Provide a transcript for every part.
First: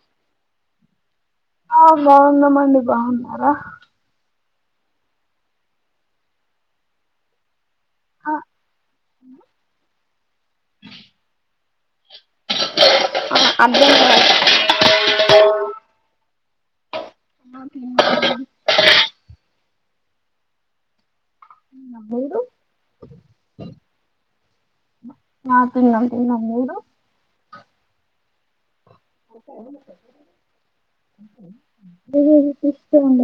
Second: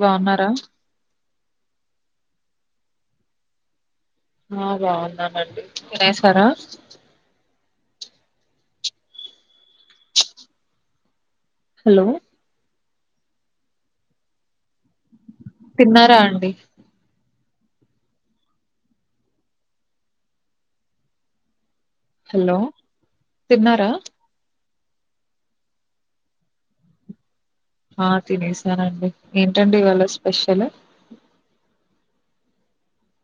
బాగున్నారా ఆ బాగున్నామండి బాగున్నారా ఆ బాగున్నామండి తినేసారా ఆ హలో అభే కూ తిన్నారా అండి అ [unintelligible] మీరు హలో తిన్నారా ఆ తిన్నాం తిన్నాం మీరు ఆ తినేస నండి ఏంటండి ఇవాళ స్పెషల్ ది ఇష్టం ఉండ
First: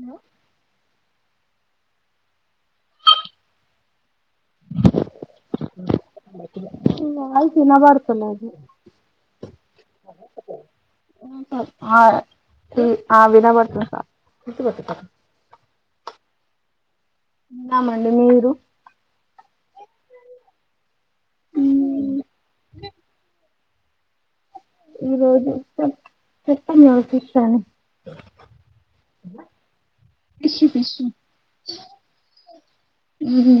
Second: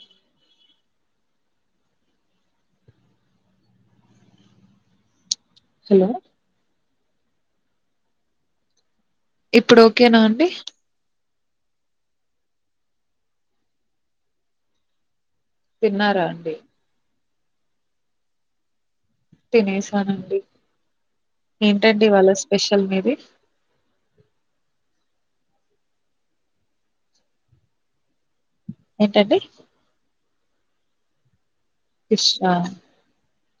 హలో హలో మీ వాయిస్ వినబడతలేదు ఇప్పుడు ఓకేనా అండి ఆ ఇ అ వినపడ్తుంది సార్ తిన్నారా అండి తిన్నా మండి మీరు తినేసానుండి ఏంటండి ఇవాళ స్పెషల్ మీది ఈ రోజు చె చెప్పండి ఆలకిస్తాను ఏంటండి ఫిష్షు ఫిష్షు ఫిష్ ఆ ఊహూ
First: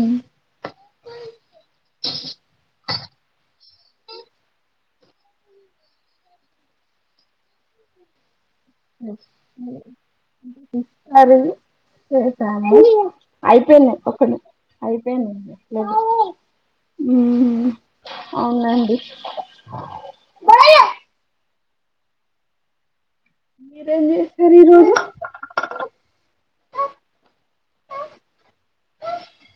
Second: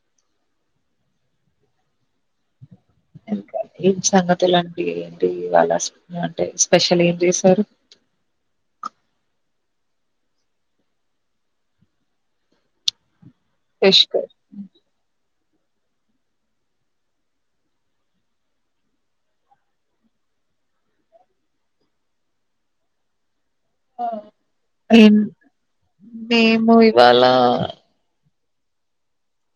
ఇంకా ఏం సంగతులండి ఏంటి ఇవాళ్ళ స్పెషల్ అంటే స్పెషల్ ఏం చేశారు అరస [unintelligible] అయిపోయింది ఫిష్ ఒకని అయిపోయింది హ్మ్ అవునండి మీరేం చేశారు ఈ రోజు హ్మ్ మేము ఇవాళ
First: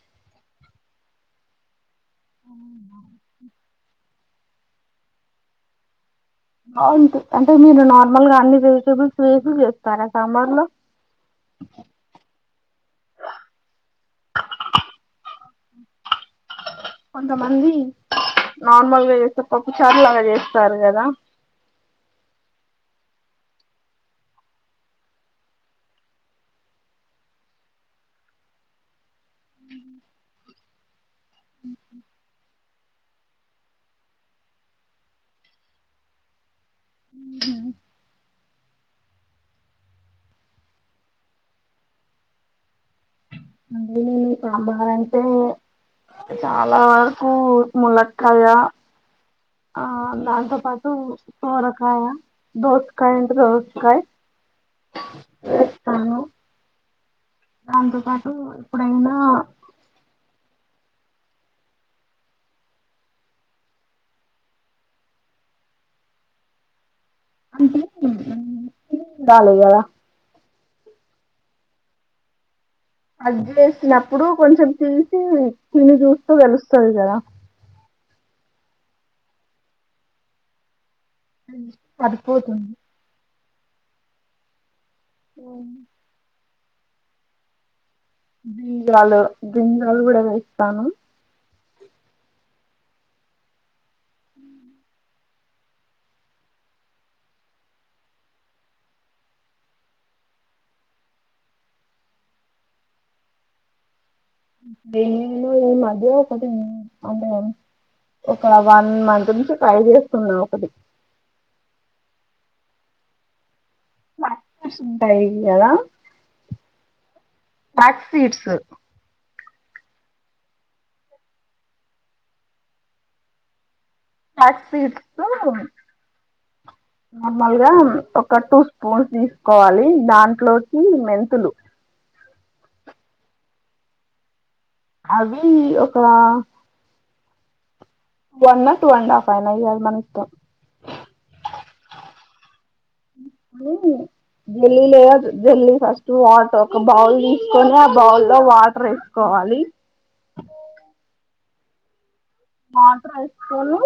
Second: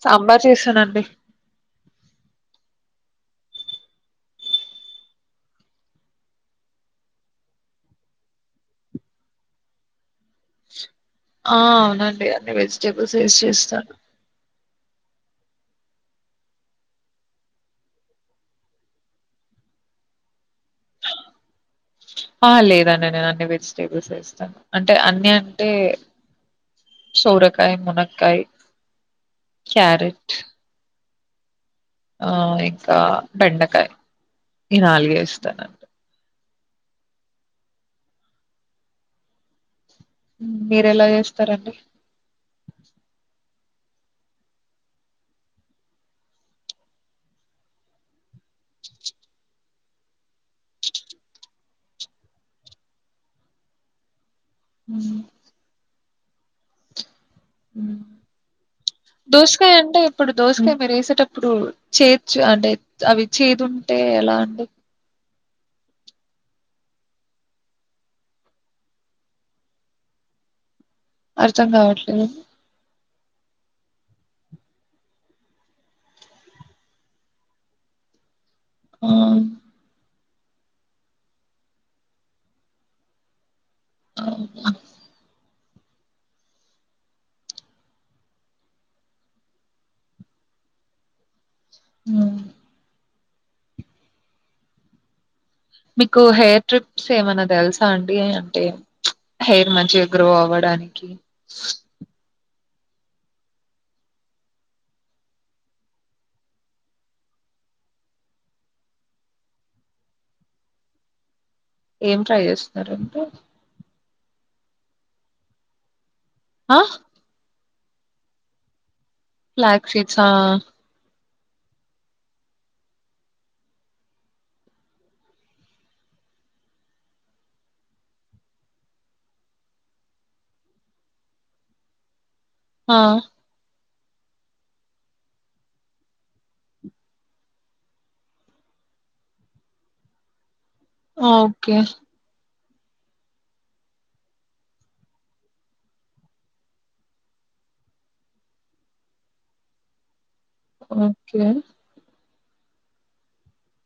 సాంబార్ చేసానండి అ అంటే మీరు నార్మల్ గా అన్ని వెజిటబుల్స్ వేసి చేస్తార ఆ అవునండి అన్ని వెజిటేబుల్స్ వేసి చేస్తాను కొంతమంది నార్మల్గా చేస్తే పప్పు చారులు అలా చేస్ సారు కదా ఆ! లేదండి. నేను అన్ని వెజిటేబుల్స్ వేస్తాను అంటే అన్ని అంటే సోరకాయ, మునక్కాయ, క్యారెట్ ఆ ఇంకా బెండకాయ ఈ నాలుగే యేస్తానండి మీరు ఎలా చేస్తారండి సాంబారంటే చాలా వరకు ముల కయా ఆ దాంతో పాటు సోరకాయ దోసకాయ ఉంటే దోసకాయ హ్మ్ అవును ఎప్పుడైనా దోసకాయ అంటే ఇప్పుడు దోసకాయ మీరు వేసేటప్పుడు చే అంటే అవి చేదు ఉంటే ఎలా అండి డాలి కదా అర్థం కావట్లేదు అది చేసినప్పుడు కొంచెం తీసి తిని చూస్తే తెలుస్తది కదా ఆ పదిపోతుంది అవునా అవు బీజలు బింగాలు కూడా వేస్తాను హ మీకు హెయిర్ ట్రిప్స్ ఏమన్నా తెల్సా అండి అంటే హెయిర్ మంచిగా గ్రో అవ్వడానికి దేనిమీనో ఈ మద్య ఒకటి అంటే ఒక వన్ మంత్ నుంచి ట్రై చేస్తున్నా ఒకటి ఏం ట్రై చేస్తున్నారండి మ్యాకర్స్ ఉంటాయికద ఆ ఫ్లాక్సీడ్స్ ఫ్లాక్ సీడ్సా ఆ ఫ్లాక్ సీడ్సూ నార్మల్గా ఒక టూ స్పూన్స్ తీసుకోవాలి దాంట్లోకి మెంతులు ఆ అవి ఒకా వన్ టూ అండ్ హఫ్ అయినా ఏయాలి మన ఇష్టం ఓకే జల్లి లేద జల్లి ఫస్ట్ వాటర్ ఒక బౌల్ తీసుకొని ఆ బౌల్ లో వాటర్ వేసుకోవాలి ఓకే వాటర్ వేసుకొని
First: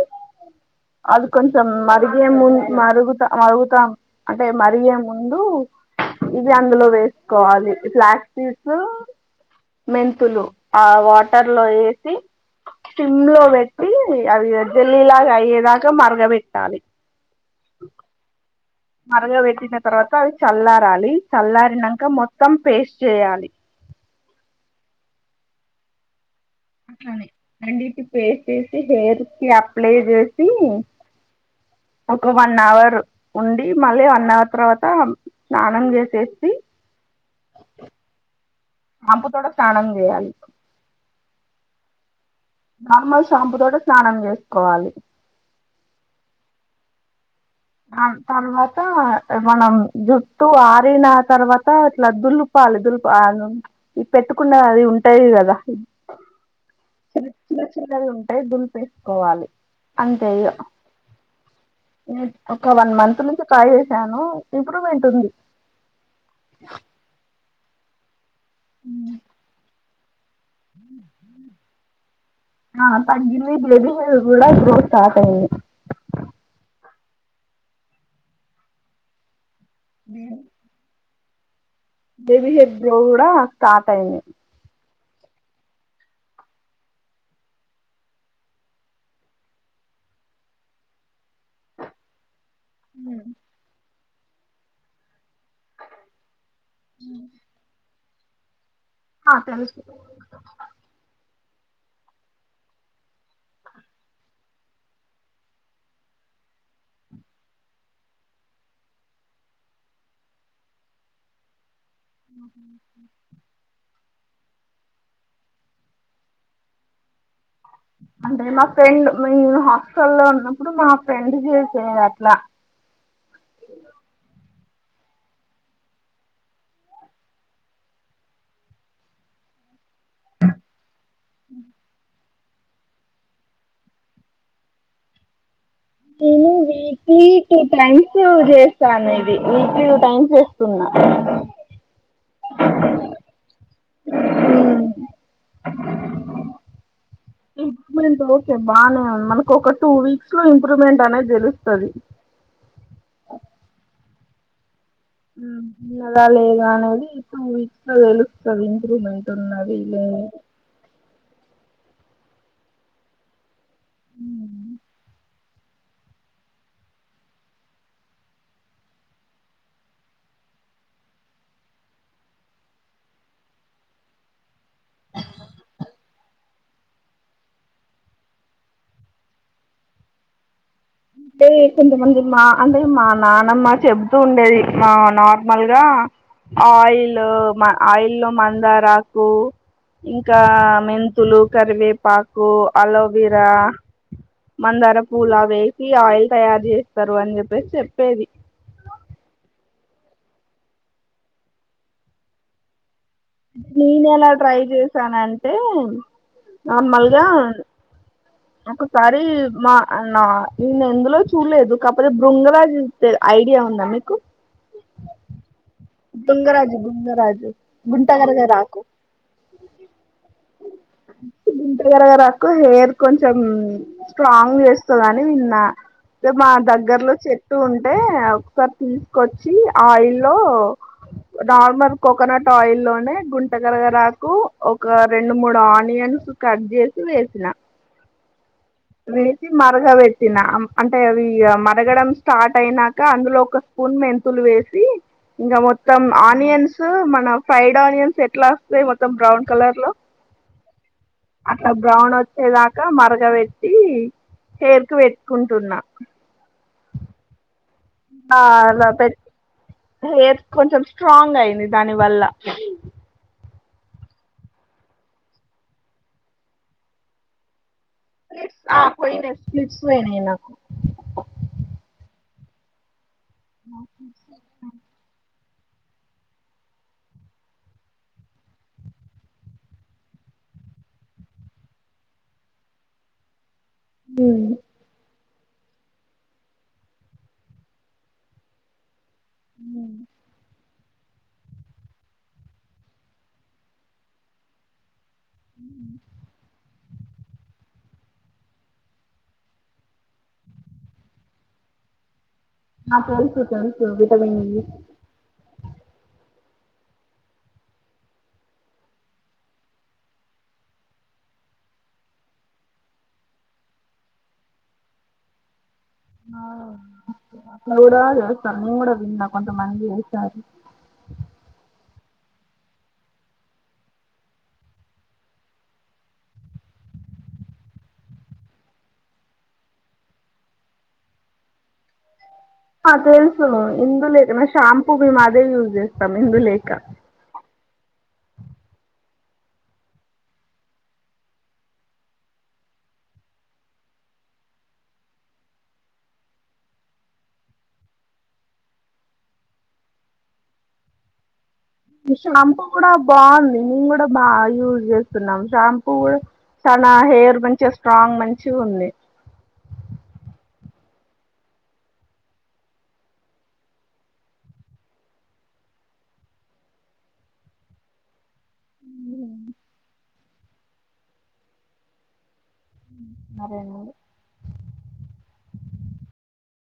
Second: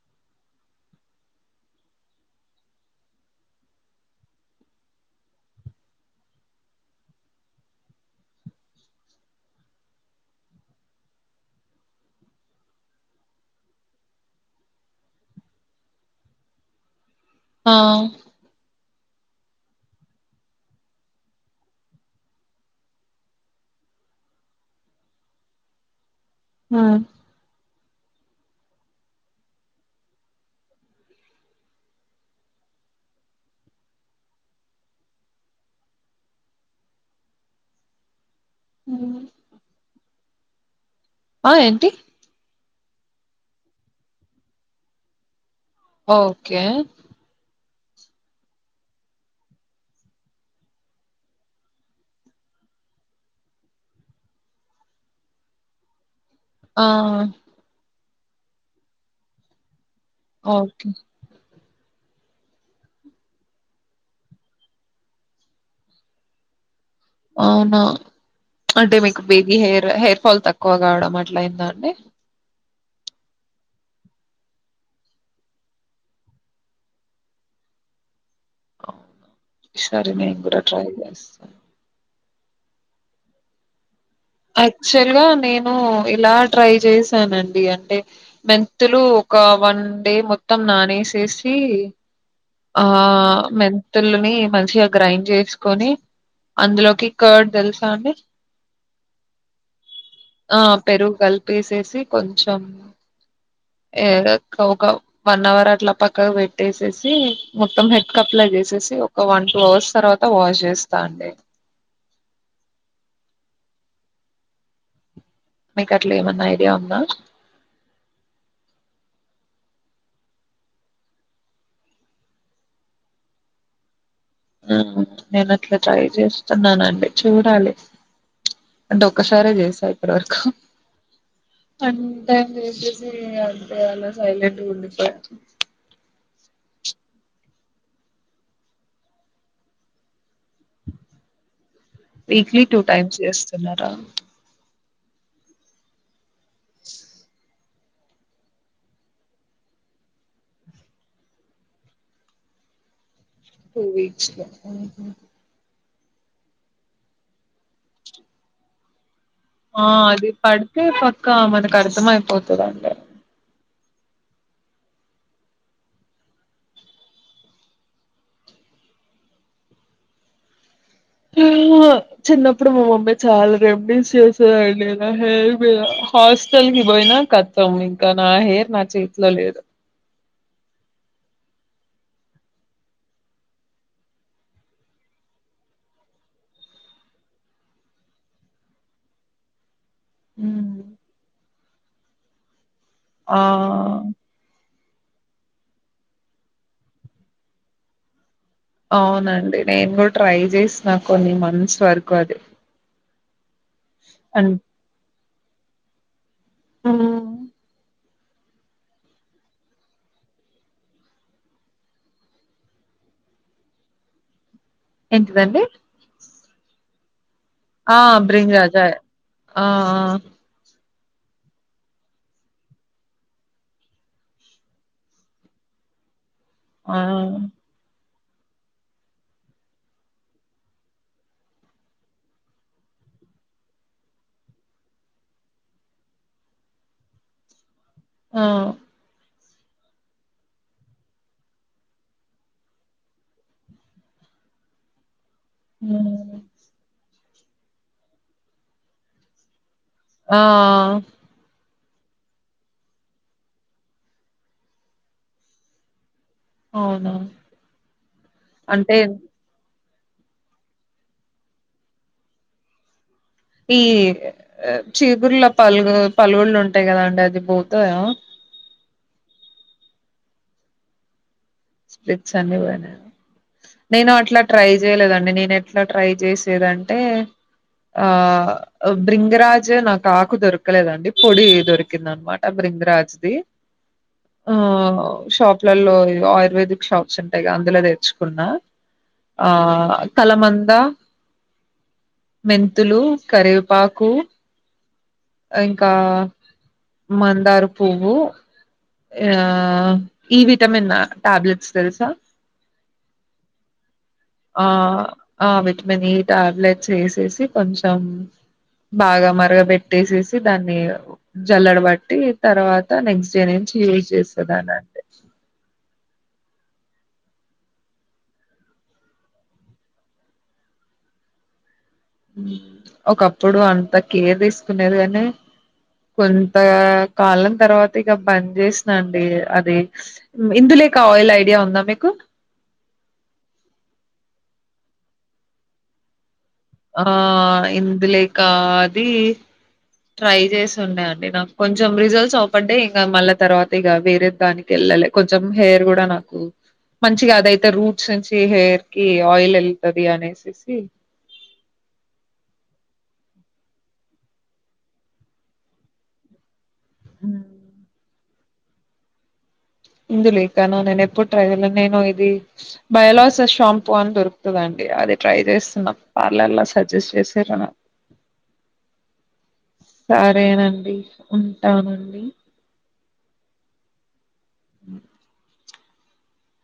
అది కొంచెం మరిగే ముందు మరుగుతా మరుగుతాం అంటే మరిగే ముందు ఇది అందులో వేసుకోవాలి ఫ్లాక్ సీడ్స్ మెంతులు ఆ వాటర్ లో వేసి సిమ్ లో పెట్టి అవి జల్లీలాగా అయ్యేదాకా మరగబెట్టాలి ఆ మరగ పెట్టిన తర్వాత అవి చల్లారాలి చల్లారినక మొత్తం పేస్ట్ చేయాలి హ అండి ఇది పేస్ట్ చేసి హెయిర్ కి అప్లై చేసి ఒక వన్ అవర్ ఉండి మళ్ళీ వన్ అవర్ తర్వాత స్నానం చేసేసి హ్మ్. షాంపూ తోటే స్నానం చేయాలి ఆ ఏంటి నార్మల్ షాంపు తోటే స్నానం చేసుకోవాలి ఓకే తర్వాతా మనం జుట్టు ఆరిన తర్వాత ఇట్లా దులుపాలి దులిపా అది ఉ పెట్టుకున్న అది ఉంటాది కదా ఆ చిన్న చిన్న చిన్నవి ఉం టె దులిపేసుకోవాలి అంతే అయ్యో ఓకే నే ఒక వన్ మంత్ నుంచి టై చేసాను ఇంప్రూవ్మెంట్ ఉంది అవున అంటే మీకు బేబి హెయిర్ హెయిర్ ఫాల్ తక్ ఎక్కువ కావడం అట్లయింద మే ఆహా పైది ఇరువైపుల కూడా గ్రోత్ స్టార్ట్ అయి సరే నేను కూడా ట్రై చేస్తా చ బేబి హెయిర్ గ్రో కూడా స్టార్ట్ అయింది. అక్చువల్ గా నేను ఇలా ట్రై చేశానండి అంటే మెంతులు ఒక వన్ డే మొత్తం నానేసేసి ఆ మెన్ మెంతులనీ మంచిగా గ్రైండ్ జేసి తీసుకొని అందులోకి కర్డ్ తెలుసా అండి. హ తెలుసు తిసేసి కొంచెం ఎ ఒక వన్ అవర్ అట్లా పక్కకు పెట్టేసేసి మొత్తం హెడ్క్ అప్లై చేసేసి ఒక వన్ టూ అవర్స్ తర్వాత వాష్ చేస్తా అండి మీకు అట్ల ఏమన్నా ఐడియా ఉందా అంటే మా ఫ్రెండ్ మేము హాస్టల్ లో ఉన్నప్పుడు మా ఫ్రెండ్ చేసేది అట్లా. ఉ నేను అట్లా ట్రై చేస్తున్నానండి చూడాలి అంటే ఒకసారే చేసా ఎవరికో అన్ టైం చేసేసి అంతే అలా సైలెంట్గా ఉండిపోయాను నేను వీక్లీ టూ టైమ్స్ చేస్తాను ఇది వీక్లీ టూ టైమ్సేస్ వీక్లీ టూ టైమ్స్ చేస్తున్నారు టం ఇంప్రూవ్మెంట్ ఓకే బానే ఉంది. మనకు ఒక టూ వీక్స్ లో ఇంప్రూవ్మెంట్ అనేది దెలుస్తది. టూ వీక్స్ లో ఉమ్ ఉమ్ ఇల్లదా లేదా అనేది టూ వీక్స్ లో తెలుస్తుంది ఇంప్రూమెంట్ ఆ అది పడితే పక్కా మనకు కడతాంఅయిపోతదంట చిన్నప్పుడు మా బమ్మయి చాలా రెమిడీస్ చేసేద లే నా హెయిర్ మీద హాస్టల్ కి పోయినా కతం ఇంకా నా హెయిర్ నా చేతిలో లేదు అంటే కొంతమంది మా అంటే మా నానమ్మ చెబుతూ ఉండేది. మా నార్మల్గా ఆయిల్ ఆయిల్లో మందారాకు ఇంకా హ్మ్ మెంతులు కరివేపాకు ఆ అలోవెరా మందారా పూలవే ఈ ఆయిల్ తయారు చేస్తరు అని చెప్పేసి చెప్పేది అవునండి నేన్ గూడా ట్రై చేసిన కొన్ని మంత్స్ వరకు అది నేను ఎలా అన్ ట్రై చేశాన అం ఏమ్ నార్మల్గా హ్మ్ ఒకసారి మా నా నేనెందులో చూడలేదు కాకపోతే బృంగరాజు ఐడియా ఉందా మీకు ఎంటిదండి బుంగరాజు బుంగరాజు ఆ బ్రింగ్ రాజా ఆ ఆ ఇంటగరగ రాకు హెయిర్ కొంచెం స్ట్రాంగ్ చేస్తుందని విన్నా రేప్ మా ఆ ఆ దగ్గర్లో చెట్టు ఉంటే ఒకసారి తీసుకొచ్చి ఆయిల్లో నార్మల్ కోకోనట్ ఆయిల్ లోనే గుంటగారగలాకు ఒక రెండు మూడు ఆనియన్స్ కట్ చేసి వేసిన. ఆ మరగబెడిన అంటే అవి మరగడం స్టార్ట్ అయినాక అందులో ఒక స్పూన్ మెంతులు వేసి ఇంగ మొత్తం హ్మ్ ఆనియన్స్ మన ఫ్రైడ్ ఆనియన్స్ ఎట్లా వస్తాయి, మొత్తం బ్రౌన్ కలర్ లో ఆ బ్రౌన్ వచ్చేదాకా మరగ బెట్టి హెయిర్ కి పెట్టుకుంటున్న అవునా ఆ అల అంటే పెట్ హెయిర్ కొంచెం స్ట్రాంగ్ అయింది దాని వల్ల ఈ చిగుర్ల పల్గు పలుగుళ్ళు ఉంటాయి కదా అండి అది బోదు ఆ పొయినయ్ స్ల్పిట్స్ వోయినయ్ నాకు స్ల్పిట్స్ అన్ని వోయినయ నేను అట్లా ట్రై చేయలేదండి నేను ఎట్ ఇట్లా ట్రై చేసేదంటే ఆ బ్రింగరాజ్ నాకు ఆకు దొరకలేదండి పొడి దొరికిందన్నమాట బ్రింగరాజ్ది ఆవ్ షాప్లల్లో ఇవ్ ఆ యుర్వేదిక్ షాప్స్ ఉంటాయి గా అందులో తెచ్చుకున్న. ఆ కలమంద మెంతులు, కరివేపాకు ఇంకా ఆ మందార పువ్వు ఆ ఈ విటమిన్ టాబ్లెట్స్ తెలుసా. ఆ తెలుసు తెలుసు విటమిన్ఇ ఆ ఆ విటమిన్ ఈ టాబ్లెట్స్ ఏసేసి కొంచెం బాగా మరగబెటి ట్టేసేసి దాన్ని జల్లడబట్టి తర్వాత నెక్స్ట్ డే నుంచి యూజ్ చేసే దాన్ని అండి ఆ అట్ల గూడ చేస్తారు నేను గూడ విన్న కొంత మంది చేస్తారు ఒకప్పుడు అంత కేర్ తీసుకునేది కానీ కొంత కాలం తర్వాత ఇక బంద్ చేసిన అండి అది ఇందులేక ఆయిల్ ఐడియా ఉందా మీకు తెలుసు ఇందులేకన షాంపూ మేము అదే యూజ్ చేస్తాం ఇందులేక ఆ ఇందులే కా ఆది ట్రై చేసి ఉండే అండి నాకు కొంచెం రిజల్ట్స్ అవుపడ్డే ఇంకా మళ్ళా తర్వాత ఇక వేరే దానికి వెళ్ళాలి కొంచెం హెయిర్ కూడా నాకు మంచిగా అదయితే రూట్స్ నుంచి హెయిర్ కి ఆయిల్ వెళ్తుంది అనేసేసి ఈ షాంపూ కూడా బాగుంది మేము కూడా బాగా యూజ్ చేస్తున్నాం షాంపూ కూడా చాలా హ్మ్. హెయిర్ మంచిగా స్ట్రాంగ్ మంచి చిగా ఉంది ఇందు లేకనా నేను ఎప్పుడు ట్రై చేలేను నేను ఇది బయలాజ షాంపు అని దొరుకుతుదండి అది ట్రై చేస్తున్నాం పార్లర్ లో సజెస్ట్ చేసిర్రు ఉ సరేనండి ఉంటానండి సరేనండి హ్